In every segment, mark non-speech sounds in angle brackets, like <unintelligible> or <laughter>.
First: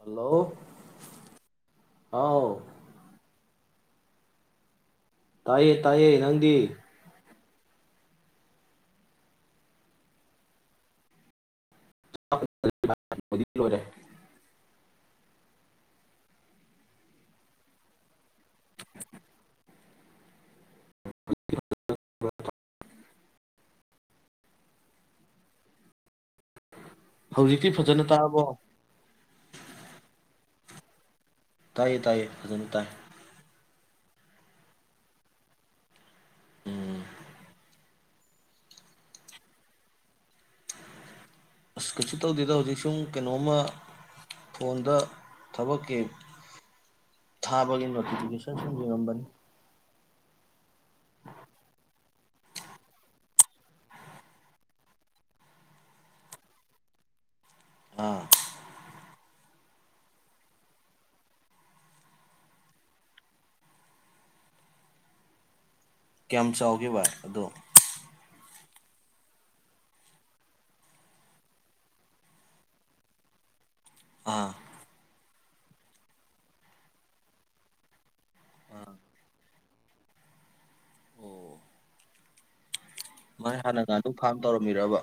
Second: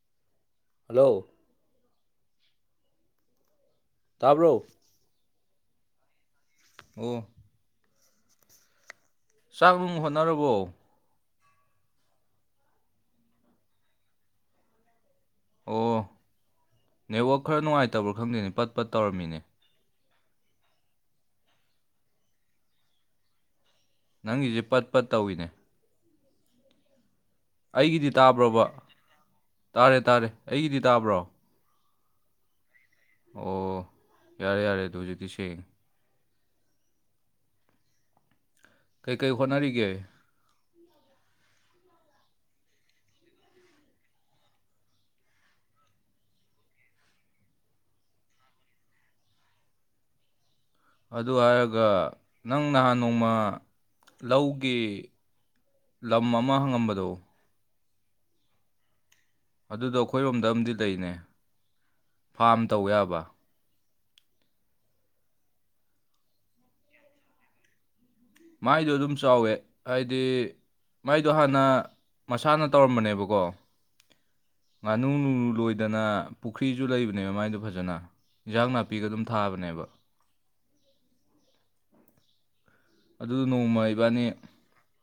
hello hello ꯍꯥꯎ ꯇꯥꯕ꯭ꯔꯣ ꯇꯥꯌꯦ ꯇꯥꯏꯌꯦ ꯅꯪꯗꯤ ꯑꯣ ꯆꯥꯛꯅꯨꯡꯕꯨ ꯍꯣꯠꯅꯔꯕꯣ <unintelligible> ꯂꯣꯢꯔꯦ ꯑꯣ ꯅꯦꯠꯋꯥꯛ ꯈꯔ ꯅꯨꯡꯉꯥꯏꯇꯕ꯭ꯔꯣ ꯈꯪꯗꯦꯅꯦ ꯄꯠ ꯄꯠ ꯇꯧꯔꯝꯃꯤꯅꯦ <inaudible> ꯅꯪꯒꯤꯁꯦ ꯄꯠ ꯄꯠ ꯇꯧꯏꯤꯅꯦ ꯍꯧꯖꯤꯛꯇꯤ ꯐꯖꯅ ꯑꯩꯒꯤꯗꯤ ꯇꯥꯔꯕꯣ ꯇꯥꯕ꯭ꯔꯣꯕ ꯇꯥꯔꯦ ꯇꯥꯔꯦ ꯑꯩꯒꯤꯗꯤ ꯇꯥꯕ꯭ꯔꯣ ꯇꯥꯏꯌꯦ ꯇꯥꯏꯌꯦ ꯐꯖꯅ ꯇꯥꯏ ꯑꯣ ꯌꯥꯔꯦ ꯌꯥꯔꯦ ꯑꯗꯨ ꯍꯧꯖꯤꯛꯇꯤ ꯁꯦꯡꯉꯦ ꯎꯝ ꯀꯩꯀꯩ ꯍꯣꯠꯅꯔꯤꯒꯦ ꯑꯁ ꯀꯩꯁꯨ ꯇꯧꯗꯦꯗ ꯍꯧꯖꯤꯛ ꯁꯨꯝ ꯀꯩꯅꯣꯝꯃ ꯐꯣꯟꯗ ꯊꯕꯛꯀꯤ ꯊꯥꯕꯒꯤ ꯅꯣꯇꯤꯐꯤꯀꯦꯁꯟ ꯁꯨꯝ ꯌꯦꯡꯉꯝꯕꯅꯤ ꯑꯗꯨ ꯍꯥꯏꯔꯒ ꯅꯪ ꯅꯍꯥꯟ ꯅꯣꯡꯃ ꯂꯧꯒꯤ ꯂꯝ ꯑꯃ ꯍꯪꯉꯝꯕꯗꯣ ꯑꯥ ꯑꯗꯨꯗꯣ ꯑꯩꯈꯣꯏꯔꯣꯝꯗ ꯑꯝꯗꯤ ꯂꯩꯅꯦ ꯐꯥꯔꯝ ꯇꯧ ꯌꯥꯕ ꯀꯌꯥꯝ ꯆꯥꯎꯒꯦꯕ ꯑꯗꯣ ꯃꯥꯏꯗꯣ ꯑꯗꯨꯝ ꯆꯥꯎꯋꯦ ꯍꯥꯏꯗꯤ ꯃꯥꯏꯗꯣ ꯍꯥꯟꯅ ꯃꯁꯥꯅ ꯇꯧꯔꯝꯕꯅꯦꯕꯀꯣ ꯑꯥ ꯉꯅꯨꯅꯨꯔ ꯂꯣꯏꯗꯅ ꯄꯨꯈ꯭ꯔꯤꯁꯨ ꯂꯩꯕꯅꯦꯕ ꯃꯥꯏꯗꯣ ꯐꯖꯅ ꯏꯟꯖꯥꯡ ꯅꯥꯄꯤꯒ ꯑꯗꯨꯝ ꯊꯥꯕꯅꯦꯕ ꯑꯣ ꯑꯗꯨꯗꯣ ꯃꯥꯏ ꯍꯥꯟꯅ ꯅꯣꯡꯃ ꯉꯥꯅꯨ ꯐꯥꯝ ꯇꯧꯔꯝꯃꯤꯔꯕ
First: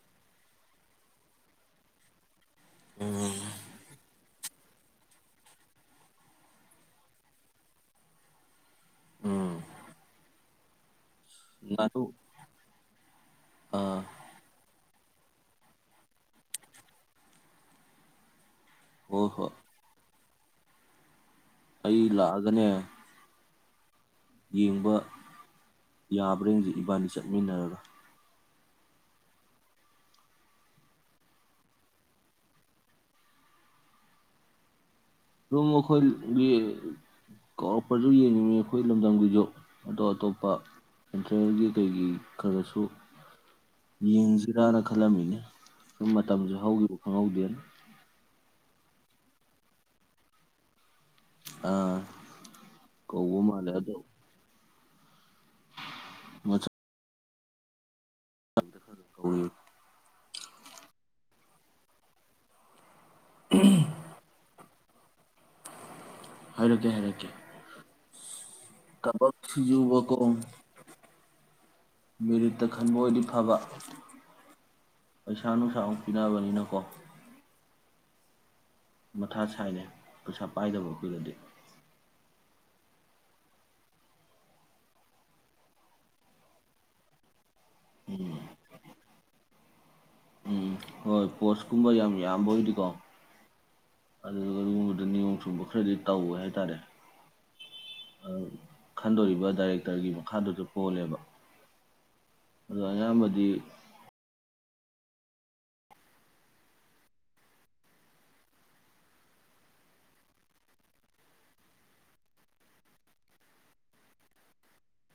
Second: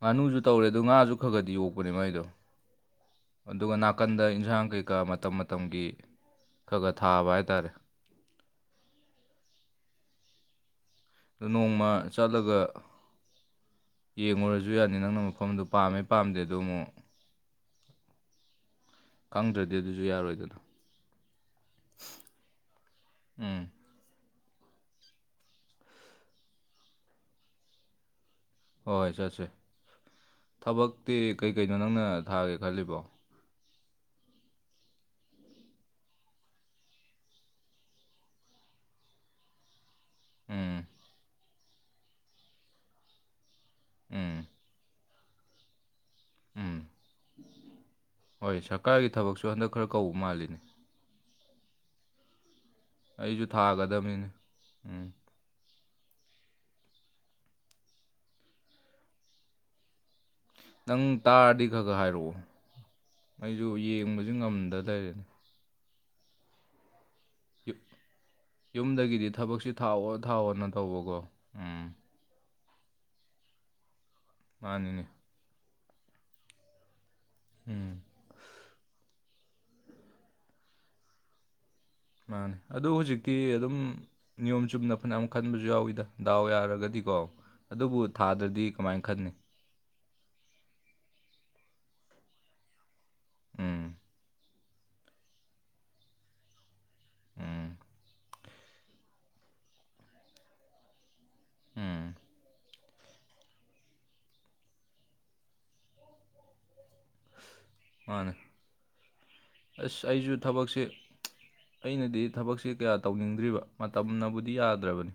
ꯉꯥꯅꯨꯖꯨ ꯇꯧꯔꯦ ꯑꯗꯣ ꯉꯥꯖꯨ ꯈꯒꯗꯤ ꯌꯣꯛꯄꯅꯦ ꯃꯥꯏꯗꯣ ꯑꯗꯨꯒ ꯅꯥꯀꯟꯗ ꯑꯩꯅ ꯑꯦꯟꯖꯥꯡ ꯀꯩꯀꯥ ꯃꯇꯝ ꯃꯇꯝꯒꯤ ꯈꯒ ꯊꯥꯕ ꯍꯥꯏꯇꯥꯔꯦ ꯎꯝ ꯑꯗ ꯅꯣꯡꯃ ꯉꯥꯅꯨ ꯆꯠꯂꯒ ꯑꯥ ꯌꯦꯡꯉꯨꯔ ꯨ ꯗꯨꯌꯥꯅꯤ ꯅꯪꯅ ꯃꯐꯝꯗꯣ ꯄꯥꯝꯃꯦ ꯄꯥꯝꯗꯦ ꯗꯣ ꯃꯨꯛ ꯍꯣꯏ ꯍꯣꯏ ꯈꯪꯗ꯭ꯔꯗꯤ ꯑꯗꯨꯖꯨ ꯌꯥꯔꯣꯏ ꯆꯂꯣ ꯑꯩ ꯂꯥꯛꯑꯒꯅꯦ ꯎꯝ ꯌꯦꯡꯕ ꯌꯥꯕ꯭ꯔ ꯌꯦꯡꯖꯦ ꯏꯕꯥꯅꯤ ꯆꯠꯃꯤꯟꯅꯔꯒ ꯍꯣꯏ ꯆꯠꯁꯦ ꯊꯕꯛꯇꯤ ꯀꯩꯀꯩꯅꯣ ꯅꯪꯅ ꯊꯥꯒꯦ ꯈꯜꯂꯤꯕꯣ ꯑꯗꯨꯝ ꯑꯈꯣꯏꯒꯤ ꯀꯧꯔꯛꯄꯖꯨ ꯌꯦꯡꯅꯤꯡꯉꯤ ꯑꯩꯈꯣꯏ ꯂꯝꯗꯝꯒꯤꯖꯨ ꯑꯇꯣ ꯑꯇꯣꯞꯄ ꯎꯝ ꯁꯦꯟꯇ꯭ꯔꯦꯜꯒꯤ ꯀꯩꯒꯤ ꯈꯔ ꯈꯔꯁꯨ ꯎꯝ ꯌꯦꯡꯁꯤꯔꯥꯅ ꯈꯜꯂꯝꯃꯤꯅꯦ <inaudible> ꯁꯨꯝ ꯃꯇꯝꯖꯨ ꯎꯝ ꯍꯧꯈꯤꯕ ꯈꯪꯍꯧꯗꯦꯅꯦ ꯍꯣꯏ ꯁꯔꯀꯥꯔꯒꯤ ꯊꯕꯛꯁꯨ ꯍꯟꯗꯛ ꯈꯔ ꯀꯧꯕ ꯃꯥꯜꯂꯤꯅꯦ ꯑꯥ ꯀꯧꯕ ꯑꯩꯁꯨ ꯃꯥꯂꯦ ꯑꯗꯣ ꯊꯥꯒꯗꯕꯅꯤꯅꯦ ꯎꯝ ꯃꯆꯥ <unintelligible> ꯅꯪ ꯇꯥꯔꯗꯤ ꯈꯒ ꯍꯥꯏꯔꯛꯑꯣ ꯑꯩꯖꯨ ꯌꯦꯡꯕꯖꯦ ꯉꯝꯗ ꯂꯩꯔꯤꯅꯤ ꯍꯥꯏꯔꯛꯀꯦ ꯍꯥꯏꯔꯛꯀꯦ <inaudible> ꯌꯨꯝꯗꯒꯤꯗꯤ ꯀꯕꯛ ꯊꯕꯛꯁꯤ ꯊꯥꯑꯣ ꯁꯤꯡꯖꯨꯕꯀꯣ ꯊꯥꯑꯣꯅ ꯇꯧꯕꯀꯣ ꯎꯝ ꯔꯤꯠꯇ ꯈꯟꯕ ꯑꯣꯏꯗꯤ ꯐꯕ ꯃꯥꯅꯤꯅꯦ ꯄꯩꯁꯥ ꯅꯨꯡꯁꯥ ꯑꯃꯨꯛ ꯄꯤꯅꯕꯅꯤꯅꯀꯣ ꯎꯝ ꯃꯊꯥ ꯁꯥꯏꯅꯦ ꯄꯩꯁꯥ ꯄꯥꯏꯗꯕ ꯑꯈꯣꯏꯗꯗꯤ ꯃꯥꯅꯦ ꯑꯗꯨ ꯍꯧꯖꯤꯛꯇꯤ ꯑꯗꯨꯝ ꯅꯤꯌꯣꯝ ꯆꯨꯝꯅ ꯐꯅꯌꯥꯝ ꯈꯟꯕꯖꯨ ꯌꯥꯎꯋꯤꯗ ꯗꯥꯎ ꯌꯥꯔꯒꯗꯤꯀꯣ ꯑꯗꯨꯕꯨ ꯊꯥꯗ꯭ꯔꯗꯤ ꯀꯃꯥꯏ ꯈꯟꯅꯤ ꯎꯝ ꯍꯣꯏ ꯄꯣꯁꯀꯨꯝꯕ ꯌꯥꯝ ꯌꯥꯝꯕ ꯑꯣꯏꯗꯤꯀꯣ ꯎꯝ ꯑꯗꯨꯒ ꯑꯗꯨꯒꯨꯝꯕꯗ ꯅꯤꯌꯣꯝ ꯆꯨꯝꯕ ꯈꯔꯗꯤ ꯇꯧꯋꯦ ꯍꯥꯏꯇꯥꯔꯦ ꯎꯝ ꯈꯟꯗꯣꯔꯤꯕ ꯗꯥꯏꯔꯦꯛꯇꯔꯒꯤ ꯃꯈꯥꯗꯁꯨ ꯄꯣꯜꯂꯦꯕ ꯎꯝ ꯑꯗꯣ ꯑꯌꯥꯝꯕꯗꯤ ꯃꯥꯅꯦ ꯑꯁ ꯑꯩꯁꯨ ꯊꯕꯛꯁꯦ ꯑꯩꯅꯗꯤ ꯊꯕꯛꯁꯦ ꯀꯌꯥ ꯇꯧꯅꯤꯡꯗ꯭ꯔꯤꯕ ꯃꯇꯝꯅꯕꯨꯗꯤ ꯌꯥꯗ꯭ꯔꯕꯅꯤ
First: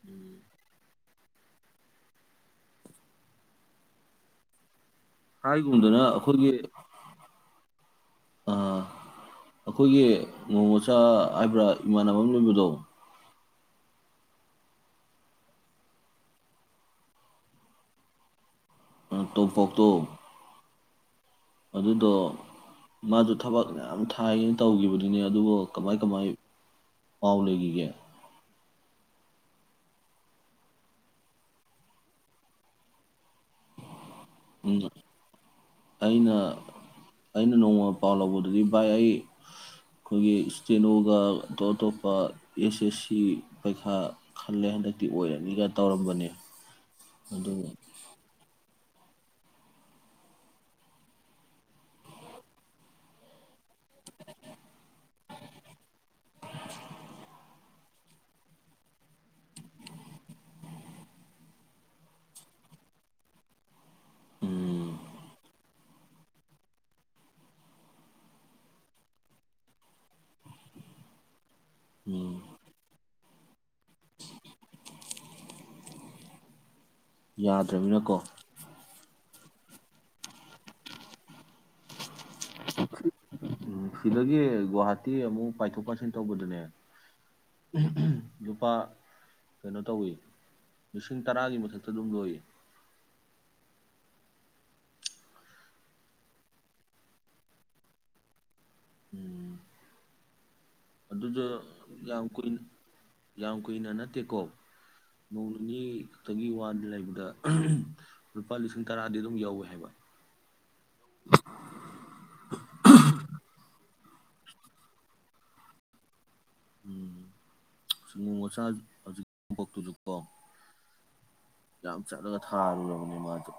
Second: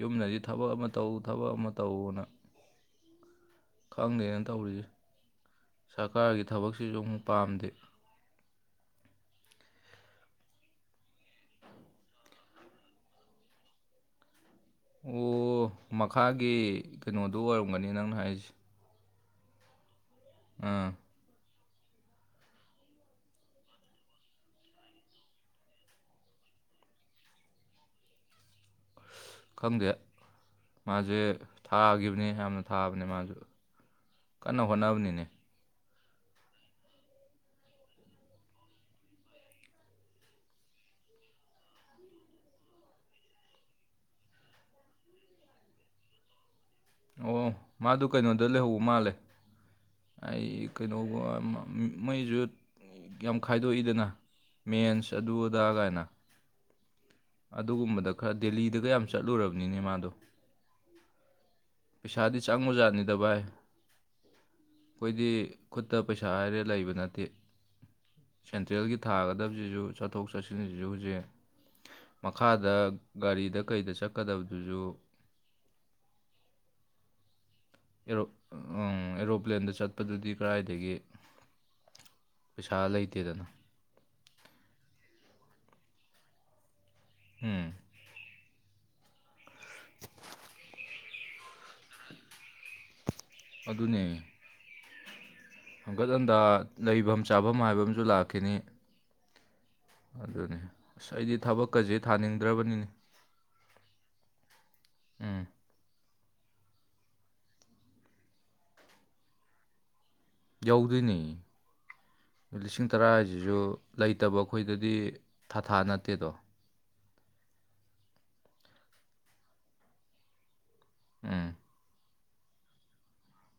ꯌꯨꯝꯅꯗꯤ ꯊꯕꯛ ꯑꯃ ꯇꯧ ꯊꯕꯛ ꯑꯃ ꯇꯧꯅ ꯈꯪꯗꯦꯅ ꯇꯧꯔꯤꯁꯦ ꯍꯥꯏꯒꯨꯝꯗꯅ ꯁꯔꯀꯥꯔꯒꯤ ꯑꯈꯣꯢꯒꯤ ꯊꯕꯛꯁꯤꯁꯨ ꯑꯃꯨꯛ ꯄꯥꯝꯗꯦ ꯑꯩꯈꯣꯏꯒꯤ ꯉꯣꯉꯣꯆꯥ ꯍꯥꯏꯕ꯭ꯔꯥ ꯏꯃꯥꯟꯅꯕ ꯑꯃ ꯂꯩꯕꯗꯣ ꯑꯣ ꯃꯈꯥꯒꯤ ꯀꯩꯅꯣꯗꯨ ꯑꯣꯏꯔꯝꯒꯅꯤ ꯅꯪꯅ ꯍꯥꯏꯁꯦ ꯇꯣꯝꯄꯣꯛꯇꯣ ꯑꯥ ꯑꯗꯨꯗꯣ ꯃꯥꯁꯨ ꯊꯕꯛ ꯃꯌꯥꯝ ꯊꯥꯏꯌꯦꯅ ꯇꯧꯈꯤꯕꯗꯨꯅꯦ ꯑꯗꯨꯕꯨ ꯀꯃꯥꯏ ꯀꯃꯥꯏ ꯄꯥꯎ ꯂꯩꯈꯤꯒꯦ ꯈꯪꯗꯦ ꯃꯥꯁꯦ ꯊꯥꯒꯤꯕꯅꯤ ꯌꯥꯝꯅ ꯊꯥꯕꯅꯦ ꯃꯥꯁꯨ ꯀꯟꯅ ꯎꯝ ꯍꯣꯠꯅꯕꯅꯤꯅꯦ ꯑꯩꯅ ꯑꯩꯅ ꯅꯣꯡꯃ ꯄꯥꯎ ꯂꯧꯕꯗꯗꯤ ꯚꯥꯏ ꯑꯩ ꯑꯩꯈꯣꯏꯒꯤ ꯏꯁꯇꯦꯂꯣꯒ ꯑꯇꯣꯞ ꯑꯇꯣꯞꯄ ꯑꯦꯁ ꯑꯦꯁ ꯁꯤ ꯄꯩꯈꯥ ꯈꯜꯂꯦ ꯍꯟꯗꯛꯇꯤ ꯑꯣꯏꯔꯅꯤꯒ ꯇꯧꯔꯝꯕꯅꯤ ꯑꯣ ꯃꯥꯗꯣ ꯀꯩꯅꯣꯗ ꯂꯩꯍꯧ ꯃꯥꯜꯂꯦ ꯑꯩ ꯀꯩꯅꯣꯒ ꯃꯩꯁꯨ ꯌꯥꯝ ꯈꯥꯏꯗꯣꯛꯏꯗꯅ ꯃꯦꯟꯁ ꯑꯗꯨ ꯑꯗꯥ ꯀꯥꯏꯅ ꯑꯗꯨꯒꯨꯝꯕꯗ ꯈꯔ ꯗꯦꯜꯂꯤꯗꯒ ꯌꯥꯝ ꯆꯠꯂꯨꯔꯕꯅꯤꯅꯦ ꯃꯥꯗꯣ ꯄꯩꯁꯥꯗꯤ ꯆꯪꯕꯖꯥꯠꯅꯤꯗ ꯚꯥꯏ ꯎꯝ ꯑꯩꯗꯤ ꯈꯨꯠꯇ ꯄꯩꯁꯥ ꯍꯥꯏꯔꯦ ꯂꯩꯕ ꯅꯠꯇꯦ ꯁꯦꯟꯇ꯭ꯔꯦꯜꯒꯤ ꯊꯥꯒꯗꯕꯁꯤꯁꯨ ꯆꯠꯊꯣꯛ ꯆꯠꯁꯤꯟꯁꯤꯁꯨ ꯍꯧꯖꯤꯛ ꯎꯝ ꯃꯈꯥꯗ ꯒꯥꯔꯤꯗ ꯀꯩꯗ ꯆꯠꯀꯗꯕꯗꯨꯁꯨ ꯌꯥꯗ꯭ꯔꯃꯤꯅꯀꯣ ꯑꯦꯔꯣ ꯑꯦꯔꯣ ꯄ꯭ꯂꯦꯟꯗ ꯆꯠꯄꯗꯏꯗꯤ ꯀꯗꯥꯏꯗꯒꯤ ꯄꯩꯁꯥ ꯂꯩꯇꯦꯗꯅ ꯁꯤꯗꯒꯤ ꯒꯨꯍꯥꯇꯤ ꯑꯃꯨꯛ ꯄꯥꯏꯊꯣꯛ ꯄꯥꯏꯁꯤꯟ ꯇꯧꯕꯗꯨꯅꯦ ꯎꯝ ꯂꯨꯄꯥ ꯀꯩꯅꯣ ꯇꯧꯋꯤ ꯂꯤꯁꯤꯡ ꯇꯔꯥꯒꯤ ꯃꯊꯛꯇ ꯑꯗꯨꯝ ꯂꯣꯏꯌꯦ ꯑꯗꯨꯅꯦ ꯍꯟꯀꯠ ꯍꯟꯗ ꯂꯩꯐꯝ ꯆꯥꯐꯝ ꯍꯥꯏꯕ ꯑꯃꯁꯨ ꯂꯥꯛꯈꯤꯅꯤ ꯑꯗꯨꯅꯤ ꯑꯁ ꯑꯩꯗꯤ ꯑꯗꯨꯗ ꯊꯕꯛꯀꯁꯦ ꯌꯥꯝ ꯀꯨ ꯊꯥꯅꯤꯡꯗ꯭ꯔꯕꯅꯤꯅꯦ ꯌꯥꯝ ꯀꯨꯏꯅ ꯅꯠꯇꯦꯀꯣ ꯎꯝ ꯅꯣꯡ ꯅꯤꯅꯤ ꯇꯒꯤ ꯋꯥ ꯂꯩꯕꯗ ꯂꯨꯄꯥ ꯂꯤꯁꯤꯡ ꯇꯔꯥꯗꯤ ꯑꯗꯨꯝ ꯌꯥꯎꯋꯦ ꯍꯥꯏꯕ ꯌꯧꯗꯣꯏꯅꯤ ꯂꯤꯁꯤꯡ ꯇꯔꯥ ꯍꯥꯏꯁꯤꯁꯨ ꯂꯩꯇꯕ ꯑꯩꯈꯣꯏꯗꯗꯤ ꯊꯥꯊꯥ ꯅꯠꯇꯦꯗꯣ ꯎꯝ ꯃꯣꯃꯣꯆꯥ ꯍꯧꯖꯤꯛ ꯊꯕꯛ ꯇꯨꯁꯨꯀꯣ ꯎꯝ ꯑꯗꯨ ꯆꯠꯂꯒ ꯊꯥꯔꯨꯔꯕꯅꯤ ꯃꯥꯁꯨ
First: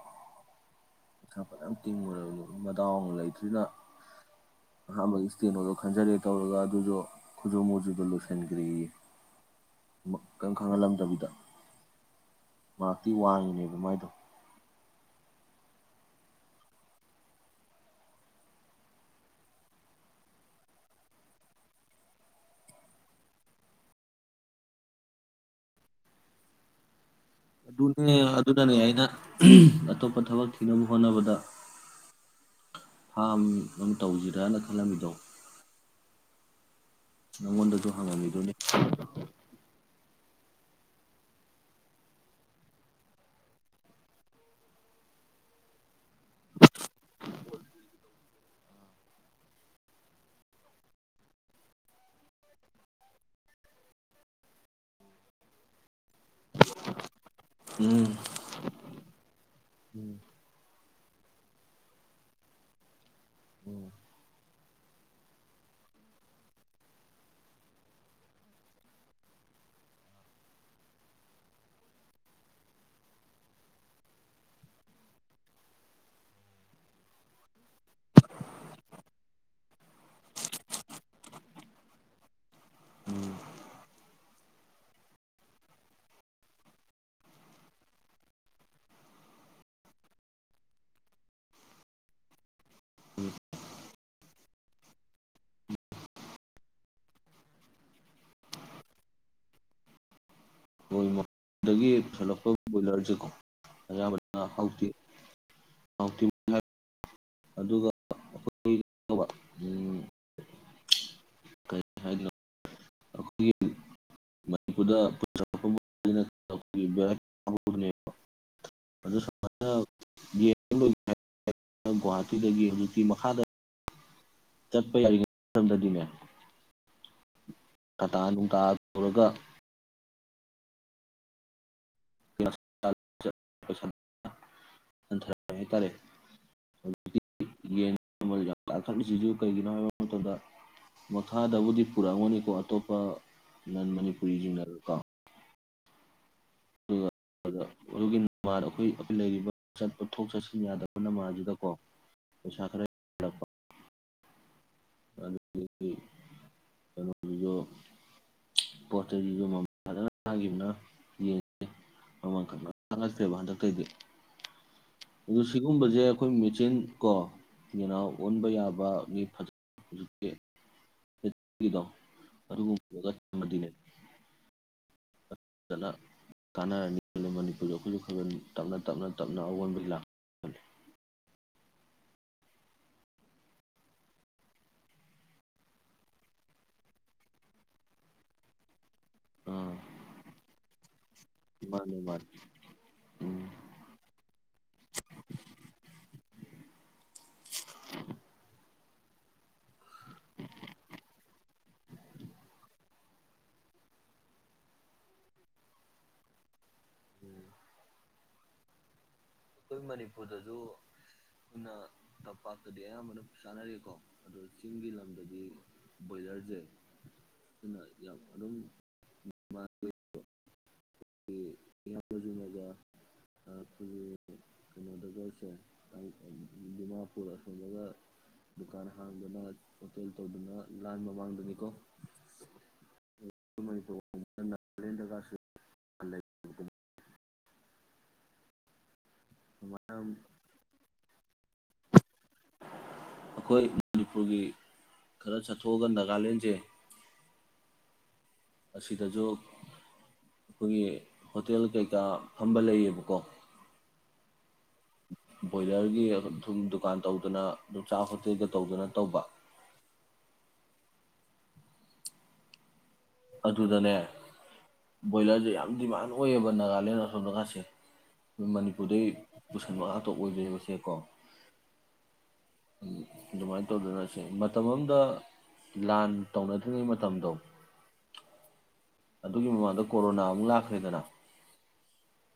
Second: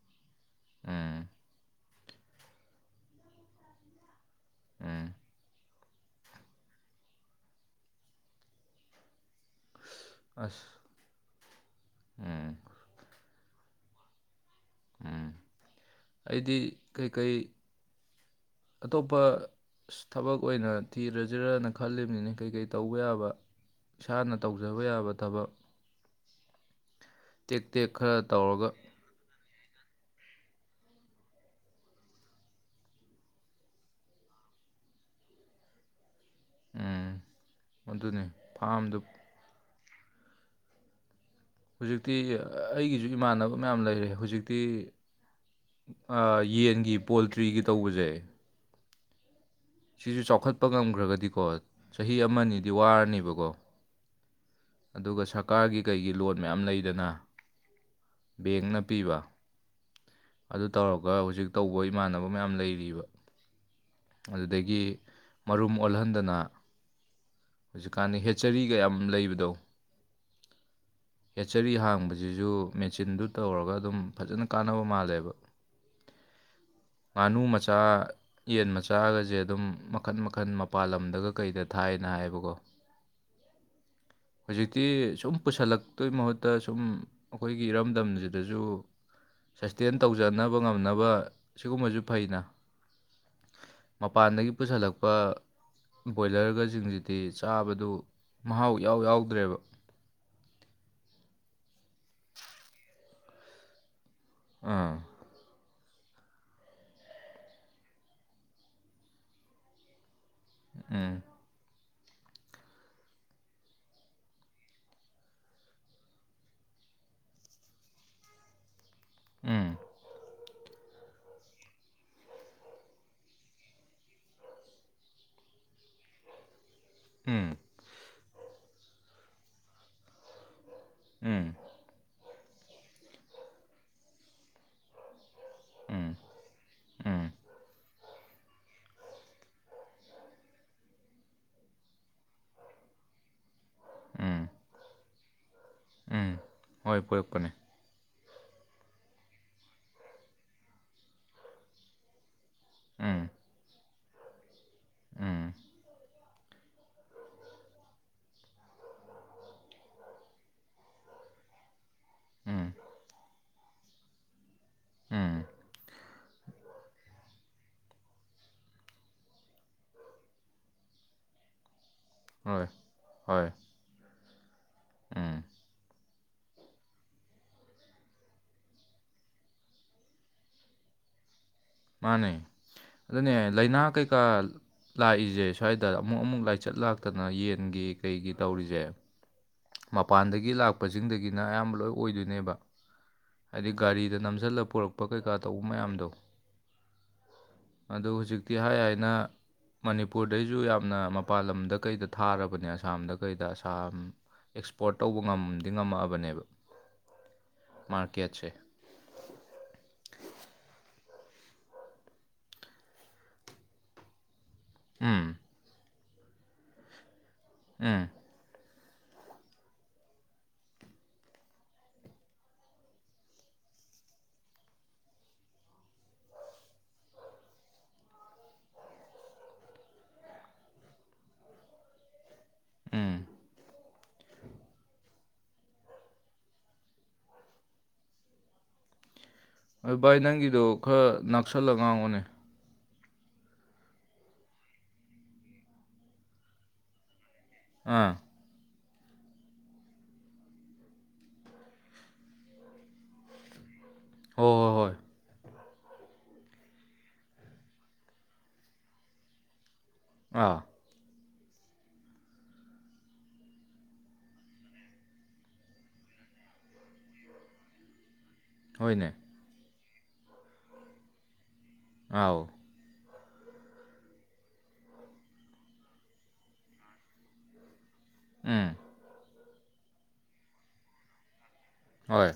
ꯎꯝ ꯄꯩꯥꯁ ꯐꯅꯌꯝ ꯇꯤꯡꯉꯨꯔꯝꯅꯤ ꯃꯗꯥꯎꯅ ꯂꯩꯇ꯭ꯔꯤꯅ ꯎꯝ ꯑꯍꯥꯟꯕꯒꯤ ꯏꯁꯇꯦ ꯅꯣ ꯈꯟꯖꯔꯦ ꯇꯧꯔꯒ ꯑꯗꯨꯁꯨ ꯈꯨꯖꯨ ꯃꯨꯖꯨꯗ ꯂꯣꯏꯁꯤꯟꯈ꯭ꯔꯦꯌꯦ ꯃ ꯀ ꯑꯁ ꯈꯪꯍꯜꯂꯝꯗꯕꯤꯗ ꯎꯝ ꯃꯥꯔꯛꯇꯤ ꯋꯥꯡꯉꯤꯅꯦꯕ ꯃꯥꯏꯗꯣ ꯎꯝ ꯑꯩꯗꯤ ꯀꯩꯀꯩ ꯑꯇꯣꯞꯄ ꯊꯕꯛ ꯑꯣꯏꯅ ꯊꯤꯔꯖꯤꯔꯅ ꯈꯜꯂꯤꯕꯅꯤꯅꯦ ꯀꯩꯀꯩ ꯇꯧꯕ ꯌꯥꯕ ꯏꯁꯥꯅ ꯇꯧꯖꯕ ꯌꯥꯕ ꯊꯕꯛ ꯇꯦꯛ ꯇꯦꯛ ꯑꯗꯨꯅꯦ ꯈꯔ ꯇꯧꯔꯒ ꯑꯗꯨꯅꯅꯦ ꯑꯩꯅ ꯑꯇꯣꯞꯄ ꯊꯕꯛ ꯊꯤꯅꯕ ꯍꯣꯠꯅꯕꯗ ꯐꯥꯝ ꯑꯃ ꯇꯧꯖꯤꯔꯅ ꯈꯜꯂꯝꯃꯤꯗꯣ ꯎꯝ ꯅꯪꯉꯣꯟꯗꯖꯨ ꯑꯗꯨꯅꯤ ꯍꯪꯉꯝꯃꯤꯗꯨꯅꯤ ꯐꯥꯝꯗꯨ ꯍꯧꯖꯤꯛꯇꯤ ꯑꯩꯒꯤꯖꯨ ꯏꯃꯥꯟꯅꯕ ꯃꯌꯥꯝ ꯂꯩꯔꯦ ꯍꯧꯖꯤꯛꯇꯤ ꯑ ꯌꯦꯟꯒꯤ ꯄꯣꯜꯇ꯭ꯔꯤꯒꯤ ꯇꯧꯕꯖꯦ ꯁꯤꯖꯨ ꯆꯥꯎꯈꯠꯄ ꯉꯝꯒ꯭ꯔꯒꯗꯤꯀꯣ ꯆꯍꯤ ꯑꯃꯅꯤꯗꯤ ꯋꯥꯔꯅꯦꯕꯀꯣ ꯑꯗꯨꯒ ꯁꯔꯀꯥꯔꯒꯤ ꯀꯩꯒꯤ ꯂꯣꯟ ꯃꯌꯥꯝ ꯂꯩꯗꯅ ꯎꯝ ꯕꯦꯛꯅ ꯄꯤꯕ ꯎꯝ ꯑꯗꯨ ꯇꯧꯔꯒ ꯍꯧꯖꯤꯛ ꯇꯧꯕ ꯏꯃꯥꯟꯅꯕ ꯃꯌꯥꯝ ꯂꯩꯔꯤꯕ ꯑꯗꯨꯗꯒꯤ ꯃꯔꯨꯝ ꯑꯣꯜꯍꯟꯗꯅ ꯍꯧꯖꯤꯛꯀꯥꯟꯗ ꯍꯦꯠꯆꯔꯤꯒꯌꯥꯝ ꯂꯩꯕꯗꯣ ꯍꯦꯠꯆꯔꯤ ꯍꯥꯡꯕꯖꯤꯖꯨ ꯃꯦꯆꯤꯟꯗꯨ ꯇꯧꯔꯒ ꯑꯗꯨꯝ ꯐꯖꯅ ꯀꯥꯟꯅꯕ ꯃꯥꯜꯂꯦꯕ ꯉꯥꯅꯨ ꯃꯆꯥ ꯌꯦꯟ ꯃꯆꯥꯒꯖꯦ ꯑꯗꯨꯝ ꯃꯈꯟ ꯃꯈꯟ ꯃꯄꯥꯥꯟ ꯂꯝꯗꯒ ꯀꯩꯗ ꯊꯥꯏꯅ ꯍꯥꯏꯌꯦꯕꯀꯣ ꯎꯝ ꯍꯧꯖꯤꯛꯇꯤ ꯁꯨꯝ ꯄꯨꯁꯜꯂꯛ ꯇꯨꯏ ꯃꯍꯨꯠꯇ ꯁꯨꯝ ꯑꯩꯈꯣꯏꯒꯤ ꯏꯠꯙꯔꯝꯗꯝꯖꯤꯗꯖꯨ ꯁꯁꯇꯦꯟ ꯇꯧꯖꯅꯕ ꯉꯝꯅꯕ ꯁꯤꯒꯨꯝꯕꯖꯨ ꯐꯩꯅ ꯑꯝ ꯃꯄꯥꯟꯗꯒꯤ ꯄꯨꯁꯜꯂꯛꯄ ꯕꯣꯏꯂꯔꯒꯖꯤꯡꯖꯤꯗꯤ ꯆꯥꯕꯗꯨ ꯃꯍꯥꯎ ꯏꯌꯥꯎ ꯌꯥꯎꯗ꯭ꯔꯦꯕ ꯂꯝꯗꯒꯤ ꯄꯨꯁꯤꯜꯂꯛꯄ ꯕꯣꯏꯂꯔꯖꯦꯀꯣ ꯑꯌꯥꯝꯕ ꯑ ꯍꯧꯗꯦ ꯑꯥ <unintelligible> ꯑꯗꯨꯒ ꯑꯩꯈꯣꯏ <unintelligible> ꯑꯝ ꯀꯔꯤ ꯍꯥꯏꯅꯣ ꯑꯈꯣꯏꯒꯤ ꯃꯅꯤꯄꯨꯔꯗ <unintelligible> ꯑꯗꯨ ꯎꯝ <unintelligible> <unintelligible> ꯒꯨꯍꯥꯇꯤꯗꯒꯤ ꯍꯧꯖꯤꯛꯇꯤ ꯃꯈꯥꯗ ꯆꯠꯄ ꯌꯥꯔꯤꯉꯩ ꯃꯇꯝꯗꯗꯤꯅꯦ ꯎꯝ ꯇꯇꯥ ꯅꯨꯡꯇꯥ ꯄꯨꯔꯒ ꯎꯝ <unintelligible> ꯀꯩ ꯍꯥꯏꯇꯥꯔꯦ ꯎꯝ ꯍꯧꯖꯤꯛꯇꯤ ꯎꯝ ꯌꯦꯟ ꯃꯃꯜ ꯌꯥꯝ ꯇꯥꯡꯈꯠꯂꯤꯁꯤꯖꯨ ꯀꯩꯒꯤꯅꯣ ꯍꯥꯏꯕ ꯃꯇꯝꯗ ꯃꯈꯥꯗꯕꯨꯗꯤ ꯄꯨꯔꯛꯑꯝꯒꯅꯤꯀꯣ ꯑꯇꯣꯞꯄ ꯅꯟ ꯎꯝ ꯃꯅꯤꯄꯨꯔꯤꯖꯤꯡꯅ ꯀꯣ ꯎꯝ ꯍꯣꯏ ꯄꯨꯔꯛꯄꯅꯦ ꯃꯥꯗꯣ ꯑꯩꯈꯣꯏ ꯂꯩꯔꯤꯕ ꯆꯠ ꯄꯣꯠꯊꯣꯛ ꯆꯠꯁꯤꯟ ꯌꯥꯗꯕꯅ ꯅꯃꯥꯗꯨꯗꯀꯣ ꯄꯩꯁꯥ ꯈꯔ ꯎꯝ ꯎꯝ <unintelligible> ꯀꯩꯅꯣꯗꯨꯖꯨ ꯄꯣꯠ ꯆꯩꯗꯨꯖꯨ ꯃꯃꯜ ꯐꯖꯅ ꯇꯥꯡꯒꯤꯕꯅ ꯌꯦꯟꯖꯦ ꯃꯃꯟ ꯈꯪꯇꯥ ꯎꯝ ꯇꯥꯡꯈꯠꯈ꯭ꯔꯦꯕ ꯍꯟꯗꯛ ꯇꯩꯗꯤ ꯑꯗꯨ ꯎꯝ ꯁꯤꯒꯨꯝꯕꯖꯧ ꯑꯩꯈꯣꯏ ꯃꯦꯆꯤꯟ ꯀꯣ ꯌꯦꯅꯥꯎ ꯑꯣꯟꯕ ꯌꯥꯕ ꯃꯤ ꯐꯖ ꯗꯣ ꯍꯣꯏ ꯑꯗꯨꯒ ꯄꯨꯔꯒ ꯍꯣꯏ ꯆꯪꯉꯗꯤꯅꯦ ꯎꯝ ꯐꯖꯅ ꯀꯥꯟꯅꯔꯅꯤ ꯈꯜꯂꯤ ꯃꯅꯤꯄꯨꯔꯗ ꯑꯩꯈꯣꯏꯁꯨ ꯈꯒ ꯇꯞꯅ ꯇꯞꯅ ꯇꯞꯅ ꯑꯑꯣꯟꯕ ꯂꯥꯛꯅꯤ ꯈꯜꯂꯤ ꯃꯥꯅꯦ ꯑꯗꯨꯅꯦ ꯂꯥꯏꯅꯥ ꯀꯩꯀꯥ ꯂꯥꯛꯏꯁꯦ ꯁ꯭ꯋꯥꯏꯗ ꯑꯃꯨꯛ ꯑꯃꯨꯛ ꯂꯥꯏꯆꯠ ꯂꯥꯛꯇꯅ ꯌꯦꯟꯒꯤ ꯀꯩꯒꯤ ꯇꯧꯔꯤꯁꯦ ꯑꯥ ꯃꯄꯥꯟꯗꯒꯤ ꯂꯥꯛꯄꯁꯤꯡꯗꯒꯤꯅ ꯑꯌꯥꯝꯕ ꯂꯣꯏ ꯃꯥꯅꯦ ꯃꯥꯅꯦ ꯑꯣꯏꯗꯣꯏꯅꯦꯕ ꯎꯝ ꯍꯥꯏꯗꯤ ꯒꯥꯔꯤꯗ ꯅꯝꯁꯤꯜꯂꯒ ꯄꯨꯔꯛꯄ ꯀꯩꯀꯥ ꯇꯧꯕ ꯃꯌꯥꯝꯗꯣ ꯑꯗꯨ ꯍꯧꯖꯤꯛꯇꯤ ꯍꯥꯏ ꯍꯥꯏꯅ ꯃꯅꯤꯄꯨꯔꯗꯩꯁꯨ ꯌꯥꯝꯅ ꯃꯄꯥꯜ ꯂꯝꯗ ꯀꯩꯗ ꯊꯥꯔꯕꯅꯦ ꯑꯁꯥꯝꯗ ꯀꯩꯗ ꯑꯁꯥꯝ ꯑꯦꯛꯁꯄꯣꯔꯠ ꯇꯧꯕ ꯉꯝꯗꯤ ꯉꯝꯃꯛꯑꯕꯅꯦꯕ ꯎꯝ ꯃꯥꯔꯀꯦꯠꯁꯦ ꯑꯩꯈꯣꯏ ꯃꯅꯤꯄꯨꯔꯗꯁꯨ ꯁꯨꯟꯅ ꯇꯝꯄꯥꯛꯇꯗꯤ ꯑꯌꯥꯝꯕꯅ ꯆꯥꯅꯦꯔꯦꯀꯣ ꯑꯗꯨ ꯆꯤꯡꯒꯤ ꯎꯝ ꯂꯝꯗꯗꯤ ꯕꯣꯢꯂꯔꯖꯦ ꯎꯝ ꯑꯗꯨꯅ <unintelligible> ꯀꯩꯅꯣꯗꯁꯦ ꯗꯤꯃꯥꯄꯨꯔ ꯑꯁꯣꯝꯗꯅ ꯗꯨꯀꯥꯟ ꯍꯥꯡꯗꯅ ꯍꯣꯇꯦꯜ ꯇꯧꯗꯅ ꯂꯥꯟ ꯃꯃꯥꯡꯗꯅꯤꯀꯣ ꯎꯝ <unintelligible> <unintelligible> ꯁꯨꯃꯥꯏꯅ ꯑꯗꯨ ꯚꯥꯏ ꯅꯪꯒꯤꯗꯣ ꯈꯔ ꯅꯛꯁꯜꯂꯒ ꯉꯥꯡꯉꯣꯅꯦ ꯑꯩꯈꯣꯏ ꯃꯅꯤꯄꯨꯔꯒꯤ ꯈꯔ ꯆꯠꯊꯣꯛꯑꯒ ꯅꯥꯒꯥꯂꯦꯟꯁꯦ ꯑ ꯑꯁꯤꯗꯁꯨ ꯑꯩꯈꯣꯏꯒꯤ ꯍꯣꯇꯦꯜ ꯀꯩꯀꯥ ꯐꯝꯕ ꯂꯩꯌꯦꯕꯀꯣ ꯍꯣꯏ ꯍꯣꯏ ꯍꯣꯏ ꯕꯣꯏꯂꯔꯒꯤ ꯊꯨꯝ ꯗꯨꯀꯥꯟ ꯇꯧꯗꯅ ꯑꯗꯨ ꯆꯥꯛ ꯍꯣꯇꯦꯜꯒ ꯇꯧꯗꯅ ꯇꯧꯕ ꯑꯥ ꯑꯗꯨꯗꯅꯦ ꯕꯣꯏꯂꯔꯁꯦ ꯌꯥꯝ ꯗꯤꯃꯥꯟ ꯑꯣꯏꯌꯦꯕ ꯅꯥꯒꯥꯂꯦꯟ ꯑꯁꯣꯝꯗꯀꯥꯁꯦ ꯃꯅꯤꯄꯨꯔꯗꯩ ꯍꯣꯏꯅꯦ ꯄꯨꯁꯟꯕ ꯉꯥꯛ ꯑꯣꯏꯗꯔꯤꯕꯁꯦꯀꯣ ꯑꯥꯎ ꯑꯗꯨꯃꯥꯏꯅ ꯇꯧꯗꯅ ꯁꯤ ꯃꯇꯝ ꯑꯃꯗ ꯂꯥꯟ ꯇꯧꯅꯗ꯭ꯔꯤꯉꯩ ꯃꯇꯝꯗꯣ ꯎꯝ ꯑꯗꯨꯒꯤ ꯃꯃꯥꯡꯗ ꯀꯣꯔꯣꯅꯥ ꯑꯃꯨꯛ ꯂꯥꯛꯈ꯭ꯔꯦꯗꯅ ꯍꯣꯏ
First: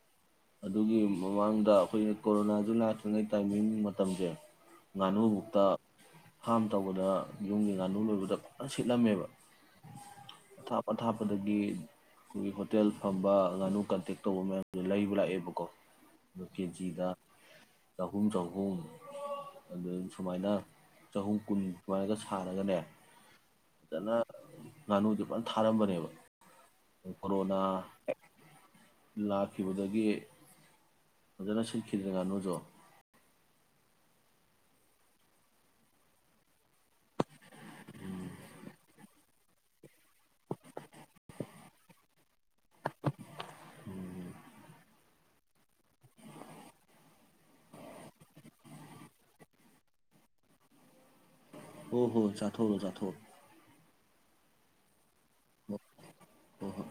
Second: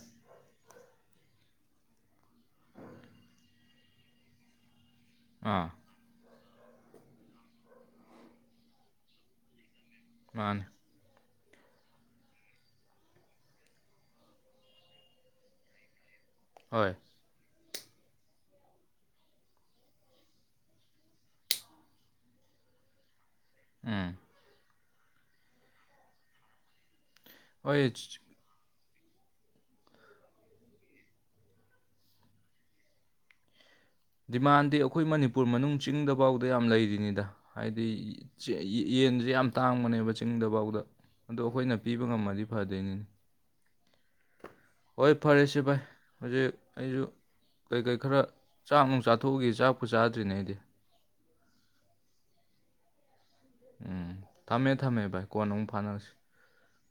ꯑꯗꯨꯒꯤ ꯃꯃꯥꯡꯗ ꯑꯩꯈꯣꯏꯅ ꯀꯣꯔꯣꯅꯥꯖꯨ ꯂꯥꯛꯇ꯭ꯔꯤꯉꯩ ꯇꯥꯏꯃꯤꯡ ꯃꯇꯝꯁꯦ ꯉꯅꯨ ꯕꯨꯛꯇ ꯑꯥ ꯐꯥꯝ ꯇꯧꯕꯗ ꯌꯨꯝꯒꯤ ꯉꯥꯅꯨ ꯂꯣꯏꯕꯗ ꯐꯖꯅ ꯁꯤꯠꯂꯝꯃꯦꯕ ꯃꯥꯅꯤ ꯊꯥꯄ ꯊꯥꯄꯕ ꯑꯗꯒꯤ ꯑꯩꯈꯣꯏꯒꯤ ꯍꯣꯇꯦꯜ ꯐꯝꯕ ꯉꯥꯅꯨ ꯀꯟꯇꯦꯛ ꯇꯧꯕ ꯃꯌꯥꯝꯗꯨ ꯂꯩ ꯂꯩꯕ ꯂꯥꯛꯑꯦꯕꯀꯣ ꯍꯣꯏ ꯀꯦꯖꯤꯗ ꯆꯍꯨꯝ ꯆꯍꯨꯝ ꯑꯗꯨ ꯁꯨꯃꯥꯏꯅ ꯆꯍꯨꯝ ꯀꯨꯟ ꯁꯨꯃꯥꯏꯅꯒ ꯁꯥꯔꯒꯅꯦ ꯑꯗꯥꯅ ꯎꯝ ꯉꯥꯅꯨꯗꯤ ꯐꯥꯖꯅ ꯊꯥꯔꯝꯕꯅꯦꯕ ꯀꯣꯔꯣꯅꯥ ꯍꯣꯏ ꯂꯥꯛꯈꯤꯕꯗꯒꯤ ꯐꯖꯅ ꯁꯤꯠꯈꯤꯗ꯭ꯔꯦ ꯉꯥꯅꯨꯖꯨ ꯗꯤꯃꯥꯟꯗꯤ ꯑꯩꯈꯣꯏ ꯃꯅꯤꯄꯨꯔ ꯃꯅꯨꯡ ꯆꯤꯡꯗꯐꯥꯎꯗ ꯌꯥꯝ ꯂꯩꯔꯤꯅꯤꯗ ꯍꯥꯏꯗꯤ ꯌꯦꯟꯁꯦ ꯌꯥꯝ ꯇꯥꯡꯕꯅꯦꯕ ꯆꯤꯡꯗꯐꯥꯎꯗ ꯑꯗꯣ ꯑꯩꯈꯣꯏꯅ ꯄꯤꯕ ꯉꯝꯃꯗꯤ ꯐꯗꯣꯏꯅꯤꯅꯦ ꯍꯣꯏ ꯐꯔꯦꯁꯦ ꯚꯥꯏ ꯍꯧꯖꯤꯛ ꯑꯩꯁꯨ ꯀꯩꯀꯩ ꯈꯔ ꯆꯥꯛ ꯅꯨꯡ ꯆꯥꯊꯣꯛꯎꯒꯦ ꯆꯥꯛꯄꯨ ꯆꯥꯗ꯭ꯔꯤꯅꯦ ꯑꯩꯗꯤ ꯑꯣ ꯍꯣ ꯆꯥꯊꯣꯛꯎꯔꯣ ꯆꯥꯊꯣꯛꯎꯔꯣ ꯎꯝ ꯊꯝꯃꯦ ꯊꯝꯃꯦ ꯚꯥꯏ ꯀꯣꯟꯅ ꯑꯃꯨꯛ ꯐꯥꯅꯔꯁꯤ ꯍꯣ ꯍꯣꯏ